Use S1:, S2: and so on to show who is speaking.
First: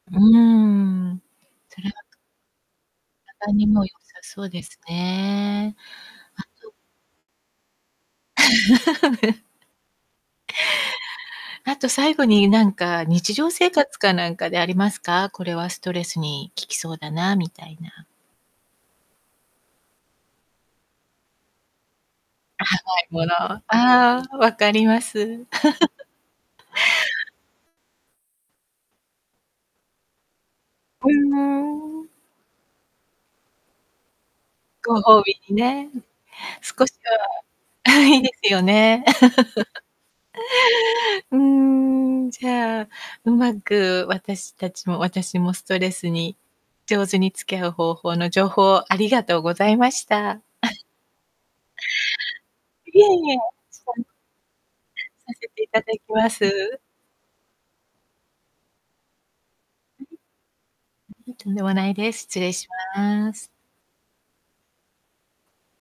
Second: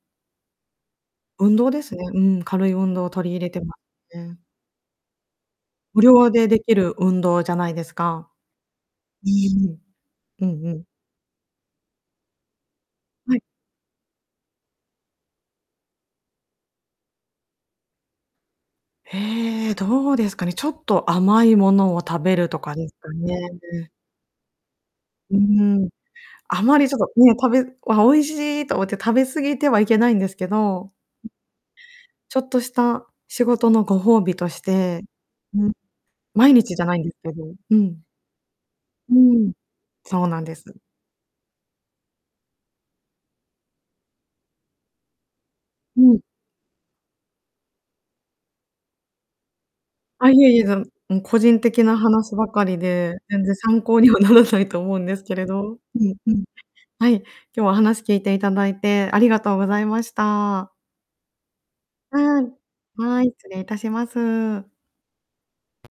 S1: うーん、
S2: 運動
S1: そ
S2: で
S1: れは
S2: すね。うん、軽い運動を取り入れ
S1: 体
S2: て
S1: に
S2: ま
S1: も良さ
S2: うん。
S1: そうですね、
S2: 無料でで
S1: 後
S2: きる運動じゃないですか。うんうん。
S1: あと最後になんか、日
S2: うん。
S1: 常生活かなんかでありますか？これはストレスに効きそうだな、みたいな。
S2: へえ、どうですかね、ちょっと甘いものを食べるとかですか
S1: 甘い物、あ
S2: ね。
S1: あ、わかりま
S2: うん
S1: す。
S2: うんうん、あまりちょっと、うん、食べあ、美味しいと思って食べ過ぎてはいけないんですけど。うん。
S1: ううーん。
S2: ちょっとした仕事のご褒美とし
S1: ご
S2: て、
S1: 褒美に
S2: うん、
S1: ね。
S2: 毎日じゃ
S1: 少し
S2: ないんですけど、う
S1: は
S2: ん。
S1: いいですよね。
S2: うん、そうなんです。
S1: うーん、じゃあ、うまく私たちも私もストレ
S2: う
S1: ス
S2: ん。
S1: に上手に付き合う方法の情報をありがとうございまし
S2: あ、
S1: た。
S2: いえいえ、そ のうん、個人的な話ばかり
S1: いえ
S2: で、
S1: いえ。
S2: 全然参考 にはならないと思うんです
S1: さ
S2: けれ
S1: せてい
S2: ど、
S1: ただ
S2: う
S1: き
S2: ん
S1: ま
S2: うん、
S1: す。
S2: はい、今日は話聞いていただいてありがとうございました。
S1: ううん、とんでもないです。失
S2: は
S1: 礼
S2: い。
S1: し
S2: はい、
S1: ま
S2: 失
S1: す。
S2: 礼いたします。